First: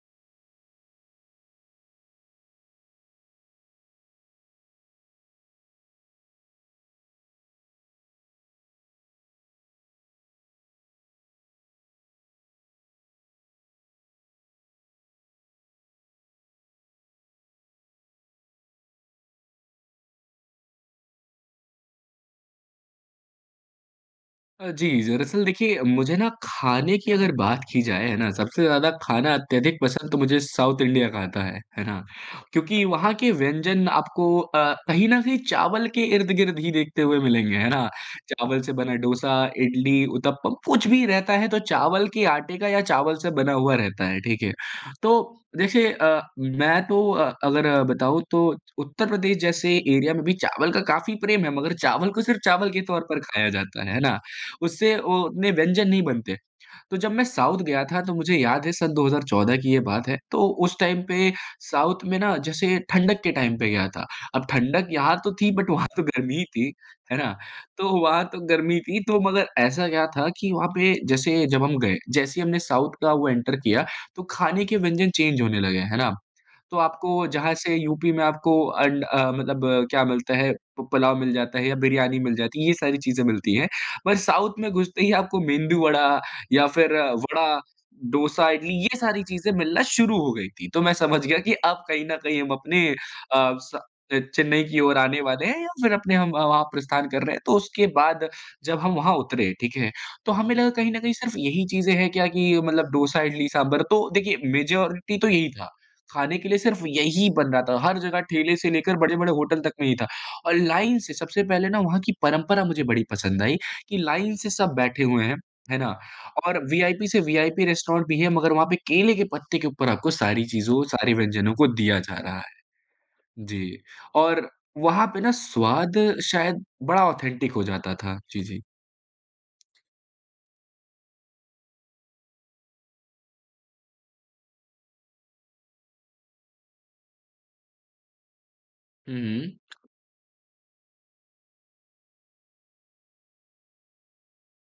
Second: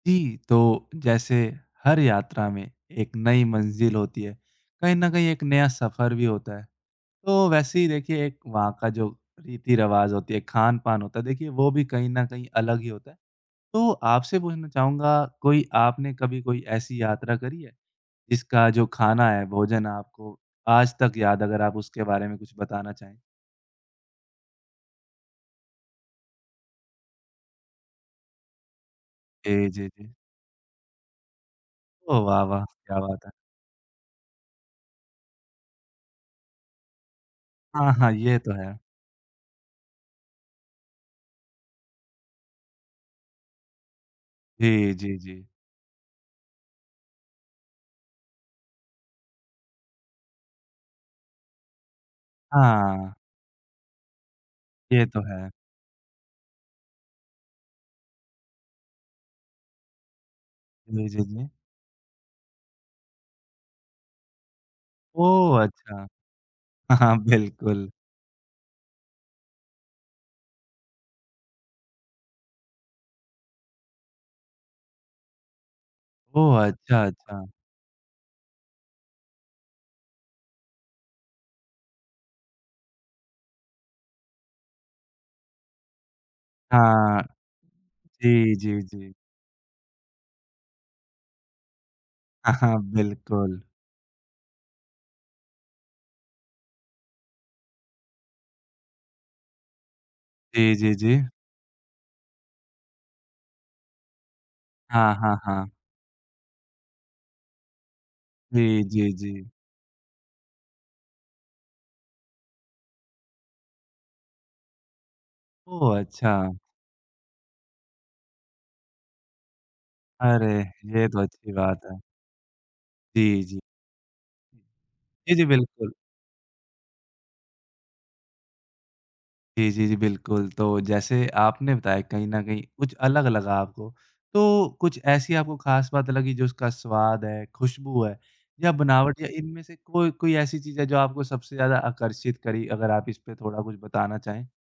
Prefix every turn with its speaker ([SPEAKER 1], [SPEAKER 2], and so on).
[SPEAKER 1] जी, तो जैसे हर यात्रा में एक नई मंजिल होती है, कहीं न कहीं एक नया सफ़र भी होता है। तो वैसे ही देखिए एक वहाँ का जो रीति-रिवाज़ होती है, खान-पान होता है, देखिए वो भी कहीं न कहीं अलग ही होता है। तो आपसे पूछना चाहूँगा, कोई आपने कभी कोई ऐसी यात्रा करी है, जिसका जो खाना है, भोजन है, आपको आज तक याद है अगर आप उसके बारे में कुछ बताना चाहें?
[SPEAKER 2] अ, जी दरअसल देखिए, मुझे ना खाने की अगर बात की जाए हैं ना, सबसे ज़्यादा खाना
[SPEAKER 1] जी, जी,
[SPEAKER 2] अत्यधिक
[SPEAKER 1] जी,
[SPEAKER 2] पसंद
[SPEAKER 1] जी।
[SPEAKER 2] तो मुझे साउथ इंडिया का आता है, हैं ना,
[SPEAKER 1] ओह! वाह! वाह!
[SPEAKER 2] क्योंकि
[SPEAKER 1] क्या
[SPEAKER 2] वहाँ
[SPEAKER 1] बात है।
[SPEAKER 2] के व्यंजन आपको अ, कहीं न कहीं चावल के इर्द-गिर्द ही देखते हुए मिलेंगे, हैं ना?
[SPEAKER 1] हाँ, हाँ, ये तो
[SPEAKER 2] चावल से
[SPEAKER 1] हैं।
[SPEAKER 2] बना डोसा, इडली, उत्तप्पम कुछ भी रहता है, तो चावल के आटे का या चावल से बना हुआ रहता है ठीक है,
[SPEAKER 1] जी, जी,
[SPEAKER 2] तो
[SPEAKER 1] जी।
[SPEAKER 2] देखिए अ, मैं तो अ, अगर बताऊँ तो उत्तर-प्रदेश जैसे एरिया में भी चावल का काफ़ी प्रेम है, मगर चावल को सिर्फ़ चावल के तौर
[SPEAKER 1] हाँ।
[SPEAKER 2] पर खाया जाता है, हैं ना? उससे
[SPEAKER 1] ये तो
[SPEAKER 2] वो
[SPEAKER 1] हैं।
[SPEAKER 2] उतने व्यंजन नहीं बनते। तो जब मैं साउथ गया था, तो मुझे याद है सन 2014 की ये बात है, तो उस टाइम
[SPEAKER 1] जी, जी,
[SPEAKER 2] पे
[SPEAKER 1] जी।
[SPEAKER 2] साउथ में ना, जैसे ठंडक के टाइम पे गया था। अब ठंडक यहाँ तो थी,
[SPEAKER 1] ओह!
[SPEAKER 2] बट वहाँ तो
[SPEAKER 1] अच्छा।
[SPEAKER 2] गर्मी ही थी,
[SPEAKER 1] हाँ,
[SPEAKER 2] है ना?
[SPEAKER 1] बिल्कुल।
[SPEAKER 2] तो वहाँ तो गर्मी थी, तो मगर ऐसा क्या था कि वहाँ पे जैसे जब हम गए, जैसे ही हमने साउथ का वो एंटर किया, तो खाने के व्यंजन चेंज होने लगे। है ना?
[SPEAKER 1] ओह!
[SPEAKER 2] तो
[SPEAKER 1] अच्छा,
[SPEAKER 2] आपको
[SPEAKER 1] अच्छा।
[SPEAKER 2] जहाँ से, यूपी में आपको अंड अ, मतलब क्या मिलता है, पु पुलाव मिल जाता है या बिरयानी मिल जाती है ये सारी चीज़ें मिलती हैं। पर साउथ में घुसते ही आपको, मेंदु वड़ा या फिर
[SPEAKER 1] हाँ।
[SPEAKER 2] वड़ा, डोसा,
[SPEAKER 1] जी,
[SPEAKER 2] इडली
[SPEAKER 1] जी,
[SPEAKER 2] ये
[SPEAKER 1] जी।
[SPEAKER 2] सारी चीज़े मिलना शुरू हो गई थी। तो मैं समझ गया कि अब कहीं न कहीं हम
[SPEAKER 1] हाँ,
[SPEAKER 2] अपने अ,
[SPEAKER 1] बिल्कुल।
[SPEAKER 2] स अ, चेन्नई की ओर आने वाले हैं या फिर अपने हम वहाँ प्रस्थान कर रहे हैं। तो उसके बाद जब हम वहाँ उतरे, ठीक है। तो हमें लगा
[SPEAKER 1] जी,
[SPEAKER 2] कि कहीं
[SPEAKER 1] जी,
[SPEAKER 2] न कहीं
[SPEAKER 1] जी।
[SPEAKER 2] सिर्फ यही चीज़ें हैं क्या? कि मतलब डोसा, इडली, साँभर, तो देखिए
[SPEAKER 1] हाँ,
[SPEAKER 2] मेजॉरिटी तो
[SPEAKER 1] हाँ,
[SPEAKER 2] यही था।
[SPEAKER 1] हाँ।
[SPEAKER 2] खाने के लिए सिर्फ यही बन रहा था, हर जग़ह ठेले से
[SPEAKER 1] जी,
[SPEAKER 2] लेकर,
[SPEAKER 1] जी,
[SPEAKER 2] बड़े-बड़े
[SPEAKER 1] जी।
[SPEAKER 2] होटल तक में ही था और लाइन से सबसे पहले ना वहाँ की परँपरा मुझे बड़ी पसंद आई कि लाइन से सब बैठे हुए हैं। हैं
[SPEAKER 1] ओह!
[SPEAKER 2] ना?
[SPEAKER 1] अच्छा।
[SPEAKER 2] और वीआईपी से वीआईपी रेस्टोरेंट भी है मगर वहाँ पे केले के पत्ते के ऊपर आपको सारी
[SPEAKER 1] अरे!
[SPEAKER 2] चीज़ों,
[SPEAKER 1] ये
[SPEAKER 2] सारी
[SPEAKER 1] तो अच्छी
[SPEAKER 2] व्यंजनों को
[SPEAKER 1] बात
[SPEAKER 2] दिया
[SPEAKER 1] है।
[SPEAKER 2] जा रहा है।
[SPEAKER 1] जी, जी।
[SPEAKER 2] जी, और वहाँ पे ना
[SPEAKER 1] जी, जी, बिल्कुल।
[SPEAKER 2] स्वाद शायद बड़ा ऑथेंटिक हो जाता था, जी, जी।
[SPEAKER 1] जी, जी, जी, बिल्कुल। तो जैसे आपने बताया कहीं न कहीं, कुछ अलग-अलग आपको, तो कुछ ऐसी आपको ख़ास बात लगी, जो उसका स्वाद है, ख़ुशबू है, या
[SPEAKER 2] हुँ,
[SPEAKER 1] बनावट या इनमें
[SPEAKER 2] हुँ।
[SPEAKER 1] से कोई कोई ऐसी चीज़ है जो आपको सबसे ज़्यादा आकर्षित करी? अगर आप इसपे थोड़ा कुछ बताना चाहें?